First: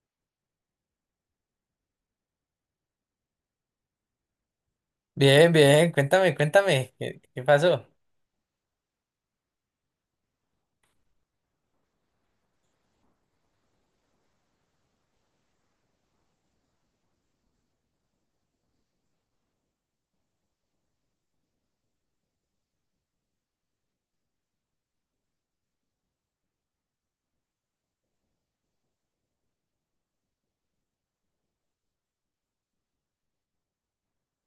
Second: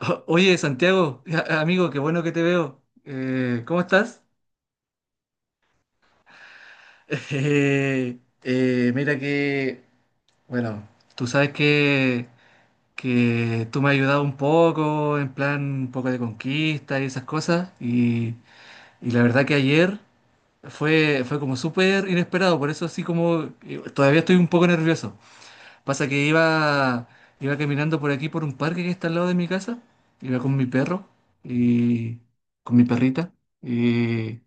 Oye, Santiago, amigo, qué bueno que te veo. ¿Cómo estás? Bien, bien, cuéntame, cuéntame, ¿qué, qué pasó? Eh, mira que, bueno, tú sabes que tú me has ayudado un poco, en plan un poco de conquista y esas cosas, y la verdad que ayer fue como súper inesperado, por eso así como todavía estoy un poco nervioso. Pasa que iba caminando por aquí, por un parque que está al lado de mi casa. Iba con mi perro y con mi perrita. Y,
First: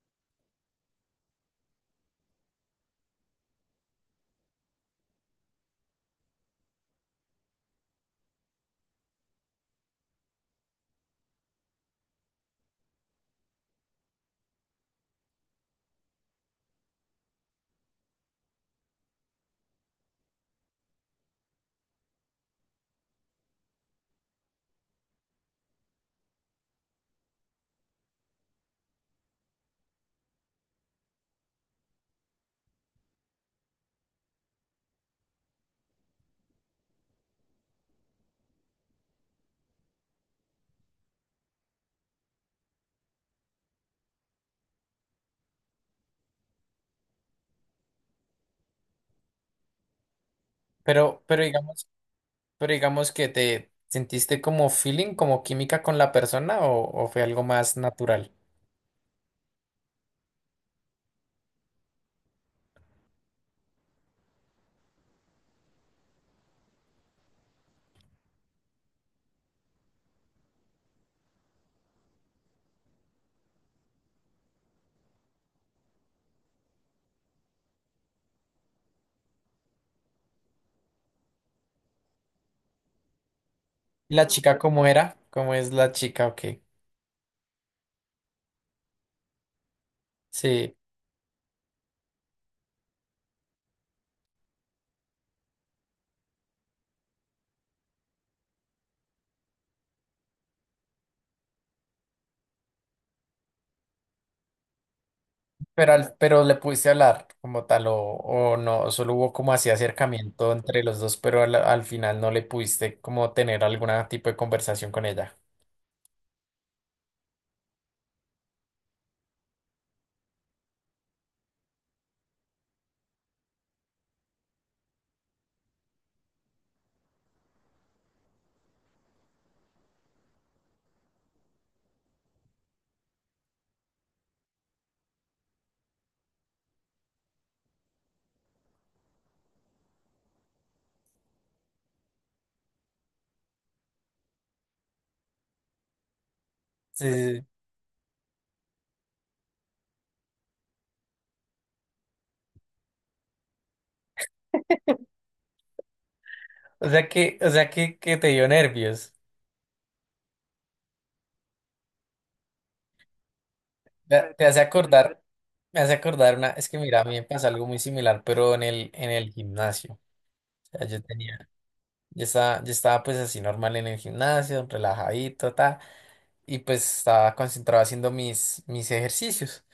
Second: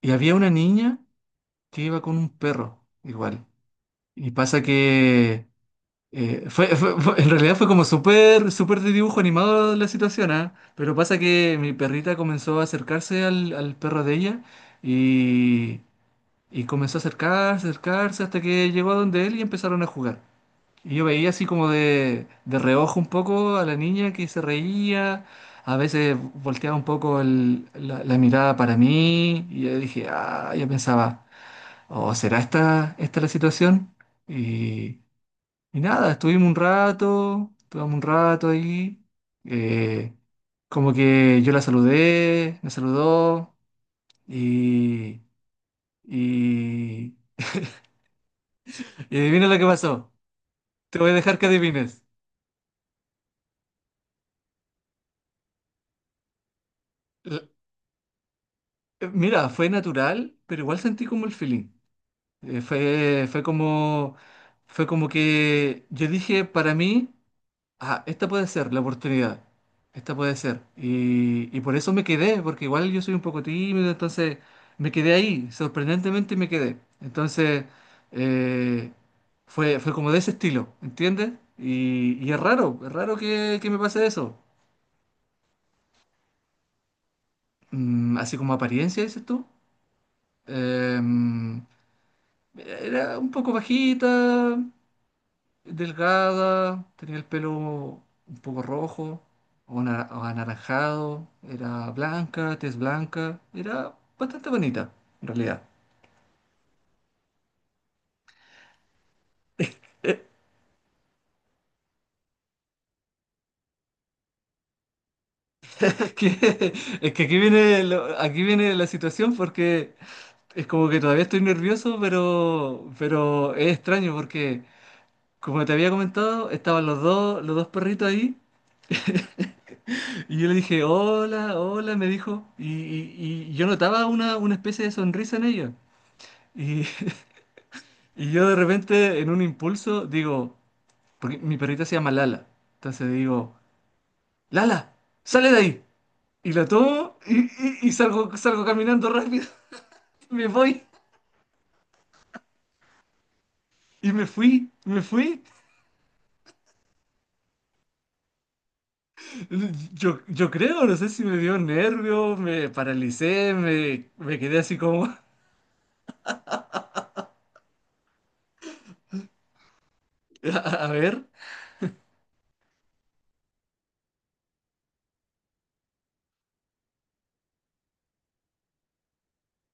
y había una niña que iba con un perro igual. Y pasa que en realidad fue como súper, súper de dibujo animado la situación, ¿ah? Pero pasa que mi perrita comenzó a acercarse al perro de ella y, y comenzó a acercarse, acercarse hasta que llegó a donde él y empezaron a jugar. Y yo veía así como de reojo un poco a la niña que se reía, a veces volteaba un poco la mirada para mí y yo dije, ah, yo pensaba, ¿o será esta la situación? Y, y nada, estuvimos un rato ahí, eh, como que yo la saludé, me saludó y, y, y adivina lo que pasó, te voy a Pero, dejar pero que digamos, adivines. pero digamos que te sentiste como feeling, como química con la persona o fue algo más natural. Mira, fue natural, pero igual sentí como el feeling. Eh, fue, fue como, fue como que yo dije para mí, ah, esta puede ser la oportunidad, esta puede ser. Y por eso me quedé, porque igual yo soy un poco tímido, entonces me quedé ahí, sorprendentemente me quedé. Entonces eh, fue como de ese estilo, ¿entiendes? Y es raro que me pase ¿Y la eso. chica cómo era? ¿Cómo es la chica? Ok. Mm, así como apariencia, dices tú. Sí. Em, Era un poco bajita, delgada, tenía el pelo un poco rojo o anaranjado, era blanca, tez blanca, era bastante bonita en realidad. Pero, pero le pudiste hablar como tal o no, solo hubo como así acercamiento entre los dos, pero al final no le pudiste como tener algún tipo de conversación con ella. Es que, es que aquí viene la situación porque es como que todavía estoy nervioso, pero es extraño porque, como te había comentado, estaban los dos perritos ahí. Y yo le dije, hola, hola, me dijo. Y yo notaba una especie de sonrisa en ella. Y, y yo de repente, en un impulso, digo, porque mi perrita se llama Lala. Entonces digo, Lala, sale de ahí. Y la Sí, tomo sí, sí. Y salgo, salgo caminando rápido. Me voy. Y me fui, me fui. O sea que te dio nervios. Yo creo, no sé si me dio nervio, me paralicé, Te me te quedé hace así como, acordar. Me hace acordar una, es que mira, a mí me pasa algo muy similar, pero en el gimnasio. a, O sea, a yo ver, tenía, yo estaba pues así normal en el gimnasio, relajadito, ta, y pues estaba concentrado haciendo mis ejercicios.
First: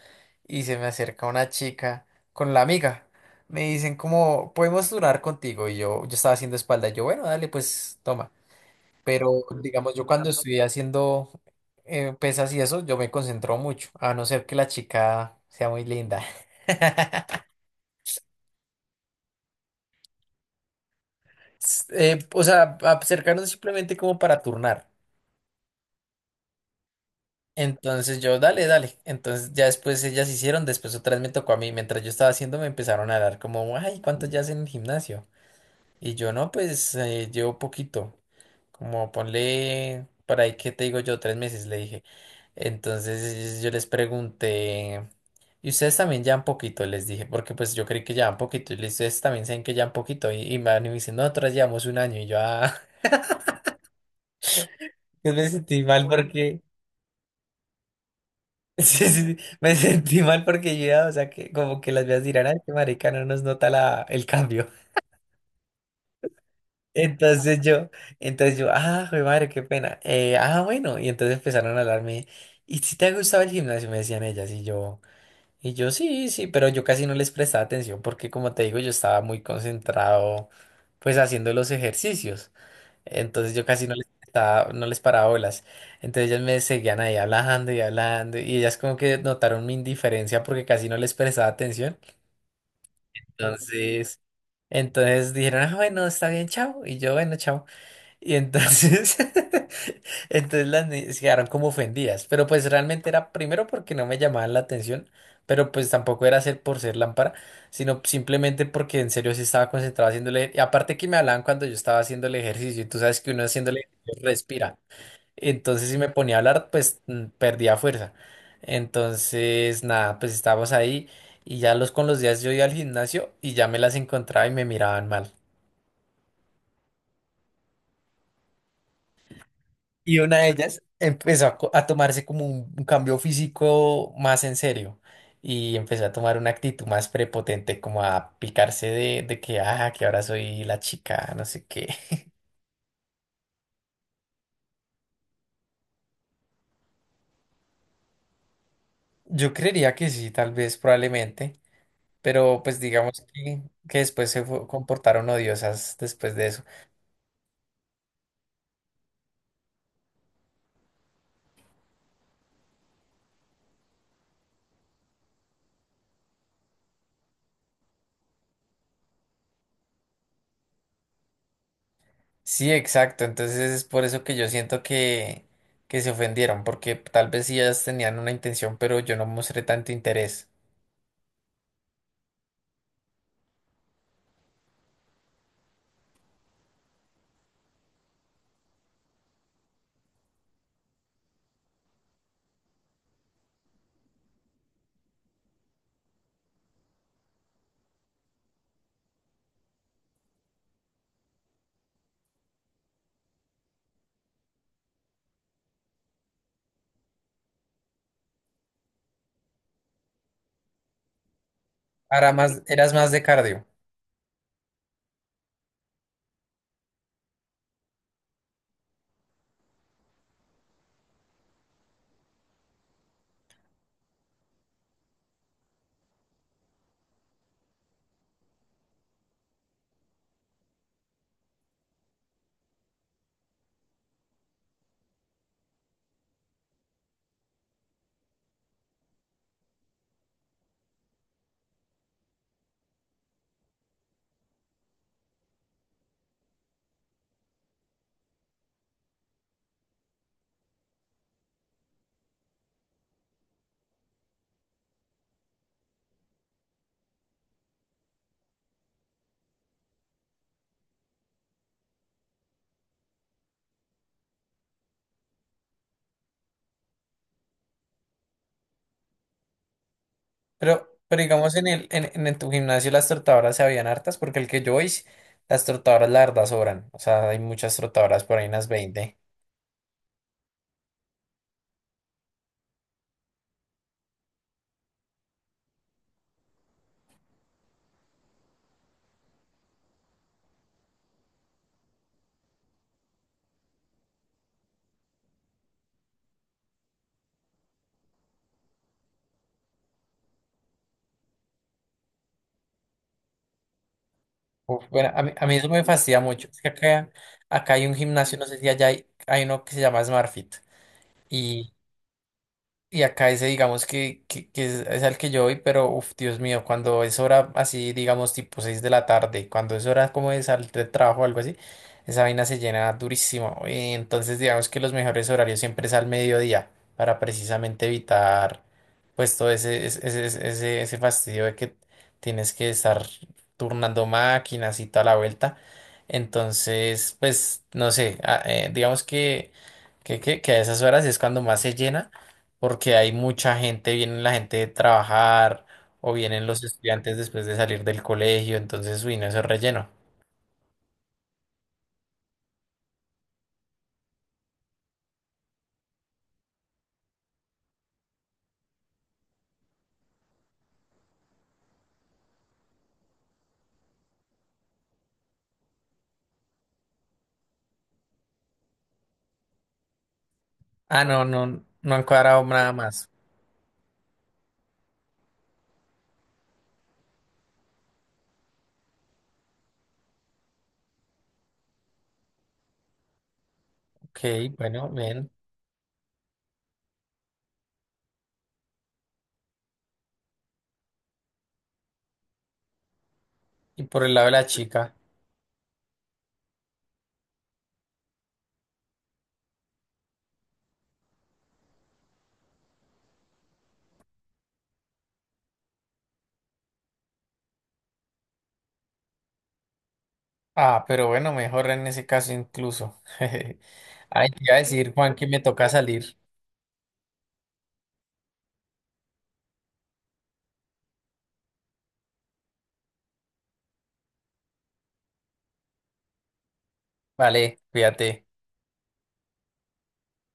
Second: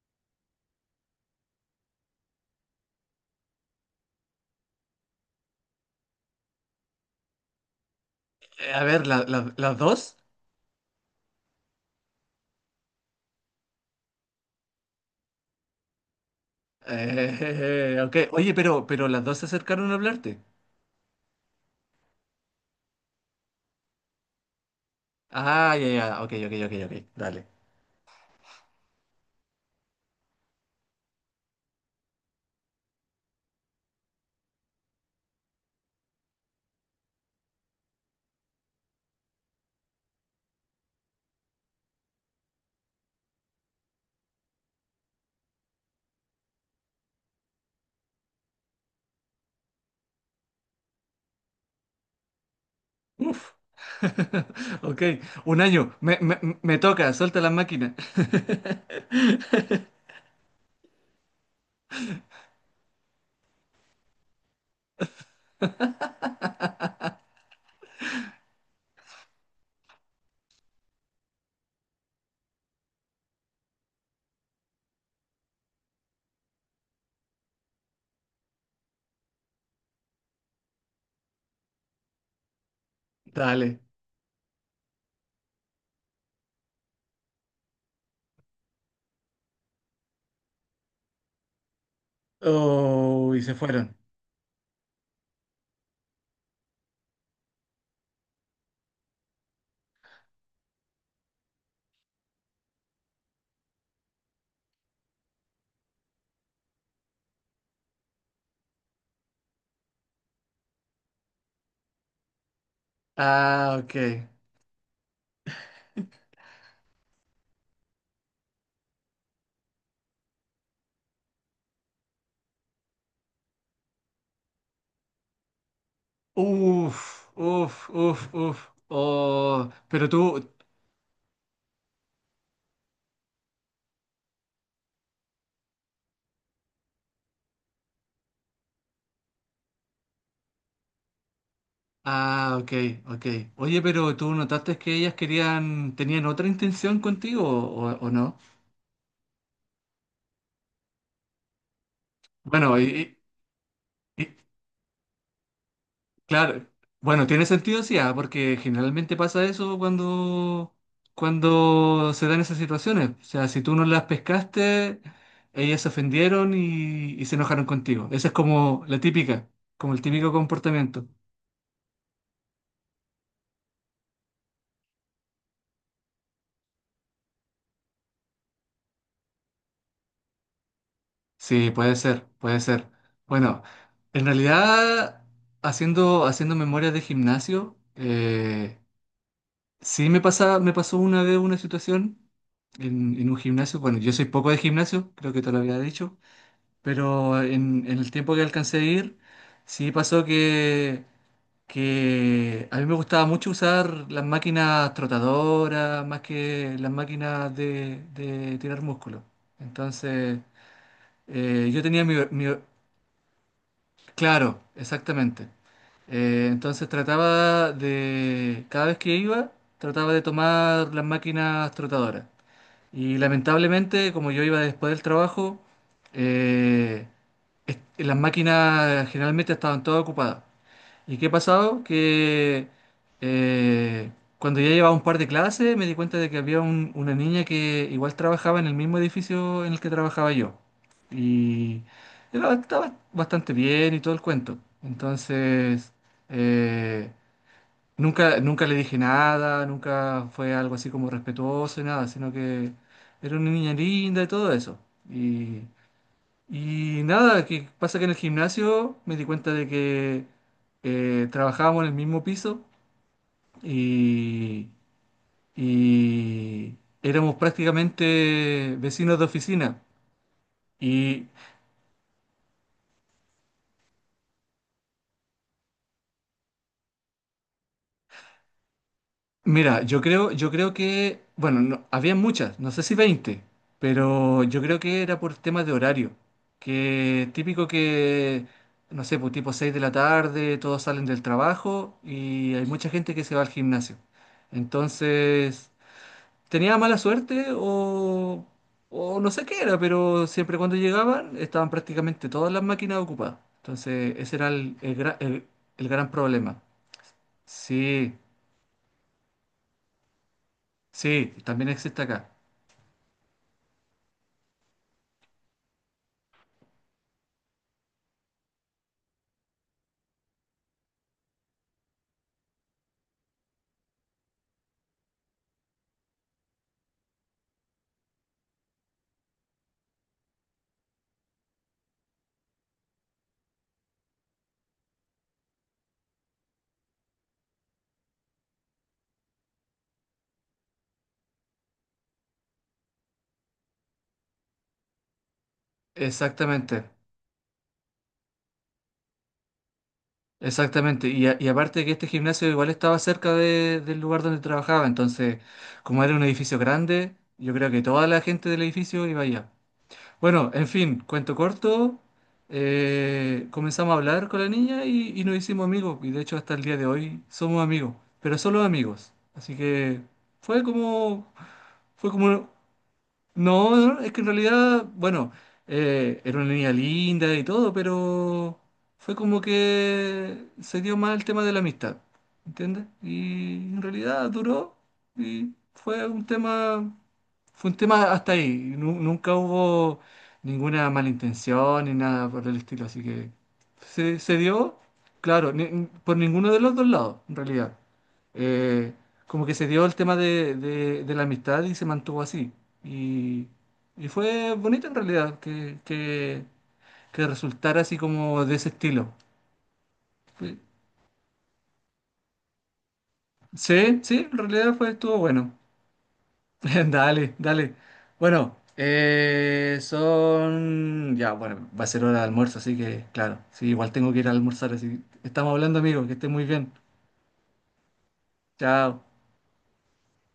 Y se me acerca una chica con la amiga. Me dicen como, ¿podemos durar contigo? Y yo estaba haciendo espalda. Y yo, bueno, dale, pues toma. a ver, Pero las digamos, yo dos. cuando estoy haciendo pesas y eso, yo me concentro mucho, a no ser que la chica sea muy linda. Ok, oye, pero las dos se acercaron a hablarte. O sea, acercarnos simplemente como para turnar. Ah, ya, ya, ok, ok, ok, ok, dale. Entonces yo, dale, dale. Entonces ya después ellas hicieron, después otra vez me tocó a mí. Mientras yo estaba haciendo, me empezaron a dar como, ay, ¿cuánto ya hacen en el gimnasio? Y yo, no, pues llevo poquito. Como ponle, por ahí, ¿qué te digo yo? Tres meses, le dije. Entonces yo les pregunté, ¿y ustedes también llevan poquito? Les dije, porque pues yo creí que llevan poquito. Y les dije, ustedes también saben que llevan poquito. Y me van y me dicen, "No, nosotras llevamos un año". Y yo, ah. Uf. Ok, Yo me un sentí año, mal porque, me toca, suelta la máquina. sí, sí, sí, me sentí mal porque yo, ya, o sea, que como que las veas dirán, ay, qué marica, no nos nota la, el cambio. Entonces yo, entonces yo, ah, joder, madre, qué pena. Ah, bueno, y entonces empezaron a hablarme, ¿y si te ha gustado el gimnasio? Me decían ellas, y yo, sí, sí, pero yo casi no les prestaba atención porque, como te digo, yo estaba muy concentrado, pues, haciendo los ejercicios. Entonces yo Dale. casi no les, no les paraba bolas. Entonces ellas me seguían ahí hablando y hablando y ellas como que notaron mi indiferencia porque casi no les prestaba atención. Oh, y se fueron. Entonces, entonces dijeron, ah, bueno, está bien, chao. Y yo, bueno, chao. Y entonces, entonces las niñas quedaron como ofendidas, pero pues realmente era primero porque no me llamaban la atención, pero pues tampoco era ser por ser lámpara, sino simplemente porque en serio sí estaba concentrado haciéndole, y aparte que me hablaban cuando yo estaba haciendo el ejercicio, y tú sabes que uno Ah, haciéndole ok. ejercicio respira, entonces si me ponía a hablar, pues perdía fuerza. Entonces, nada, pues estábamos ahí y ya los con los días yo iba al gimnasio y ya me las encontraba y me miraban mal. Uf, uf, uf, uf. Oh, pero tú. Y una de ellas empezó a, a tomarse como un cambio físico más en serio y empezó a tomar una actitud más prepotente, como a picarse de que, ah, que ahora soy la chica, no sé qué. Ah, ok, ok. Oye, pero tú notaste que ellas querían, tenían otra intención contigo o, ¿o no? Yo creería que sí, tal vez, probablemente, pero Bueno, pues y, digamos que después y- comportaron odiosas después de eso. claro, bueno, tiene sentido, sí, ah, porque generalmente pasa eso cuando, cuando se dan esas situaciones. O sea, si tú no las pescaste, ellas se ofendieron y se enojaron contigo. Esa es como la típica, como el típico comportamiento. Sí, exacto, entonces es por eso que yo siento que se ofendieron, porque tal vez sí ellas tenían una intención, pero yo no mostré tanto interés. Sí, puede ser, puede ser. Bueno, en realidad, haciendo memoria de gimnasio, sí me pasa, me pasó una vez una situación en un gimnasio. Bueno, yo soy poco de gimnasio, creo que te lo había dicho. Pero en el tiempo que alcancé a ir, sí pasó que a mí me gustaba mucho usar las máquinas trotadoras más que las máquinas de tirar músculo. Entonces, yo tenía mi, Ahora mi- más, eras más de cardio. claro, exactamente. Entonces trataba de, cada vez que iba, trataba de tomar las máquinas trotadoras. Y lamentablemente, como yo iba después del trabajo, eh, las máquinas generalmente estaban todas ocupadas. ¿Y qué ha pasado? Que eh, cuando ya llevaba un par de clases me di cuenta de que había una niña que igual trabajaba en el mismo edificio en el que trabajaba yo. Y estaba bastante bien y todo el cuento. Entonces, eh, nunca, nunca le dije nada, nunca fue algo así como respetuoso y nada, sino que era una niña linda y todo eso. Y, y nada, que pasa que en el gimnasio me di cuenta de que trabajábamos en el mismo piso y, y éramos prácticamente vecinos de oficina. Pero Y digamos en el, en tu gimnasio las trotadoras se habían hartas, porque el que yo hice, las trotadoras la verdad sobran. O sea, hay muchas trotadoras por ahí, unas 20. mira, yo creo que, bueno, había muchas, no sé si 20, pero yo creo que era por temas de horario, que típico que, no sé, pues tipo 6 de la tarde, todos salen del trabajo y hay mucha gente que se va al gimnasio. Entonces, tenía mala suerte o no sé qué era, pero siempre cuando llegaban estaban prácticamente todas las máquinas ocupadas. Entonces, ese era Uf, bueno, a mí eso me el gran fastidia mucho. Es problema. que acá, acá hay un Sí, gimnasio, no sé si allá hay, hay uno que se llama SmartFit. sí, también existe acá. Y acá ese, digamos, que es al que yo voy, pero, uff, Dios mío, cuando es hora así, digamos, tipo 6 de la tarde, cuando es hora como de salir de trabajo o algo así, esa vaina se llena durísimo. Y entonces, digamos que los mejores horarios siempre es al mediodía, para precisamente evitar, pues, todo ese, ese, ese, ese fastidio de que tienes que estar turnando máquinas y toda la vuelta. Entonces, pues, no sé, ah, digamos que, que a esas horas es cuando más se llena porque hay mucha gente, viene la gente de trabajar o vienen los Exactamente, estudiantes después de salir del colegio, entonces, uy, no, eso es relleno. exactamente. Y, y aparte que este gimnasio igual estaba cerca del lugar donde trabajaba, entonces como era un edificio grande, yo creo que toda la gente del edificio iba allá. Bueno, en fin, cuento corto, comenzamos a hablar con la niña y nos hicimos amigos, y de hecho hasta el día de hoy somos amigos, pero solo amigos. Así que fue Ah, no, como, no, no han fue cuadrado como nada más. no, no, es que en realidad, bueno, era una niña linda y todo, pero fue como que se dio más el tema de la amistad, ¿entiendes? Y en Ok, realidad duró bueno, bien. y fue un tema hasta ahí. Nunca hubo ninguna malintención ni nada por el estilo, así que Y por el lado de se la dio, chica. claro, por ninguno de los dos lados, en realidad. Eh, como que se dio el tema de, de la amistad y se mantuvo así. Y, y fue bonito en realidad que resultara así como de ese estilo. Fue- Ah, pero bueno, mejor en ese caso incluso. sí, sí, Ay, en te iba a realidad fue, decir, Juan, estuvo que me bueno. toca salir. Dale, dale. Bueno, son... Ya, bueno, va a ser hora de almuerzo, así que claro, sí, igual tengo que ir a almorzar, así. Estamos hablando, amigo, que estés muy bien. Vale, cuídate. Chao.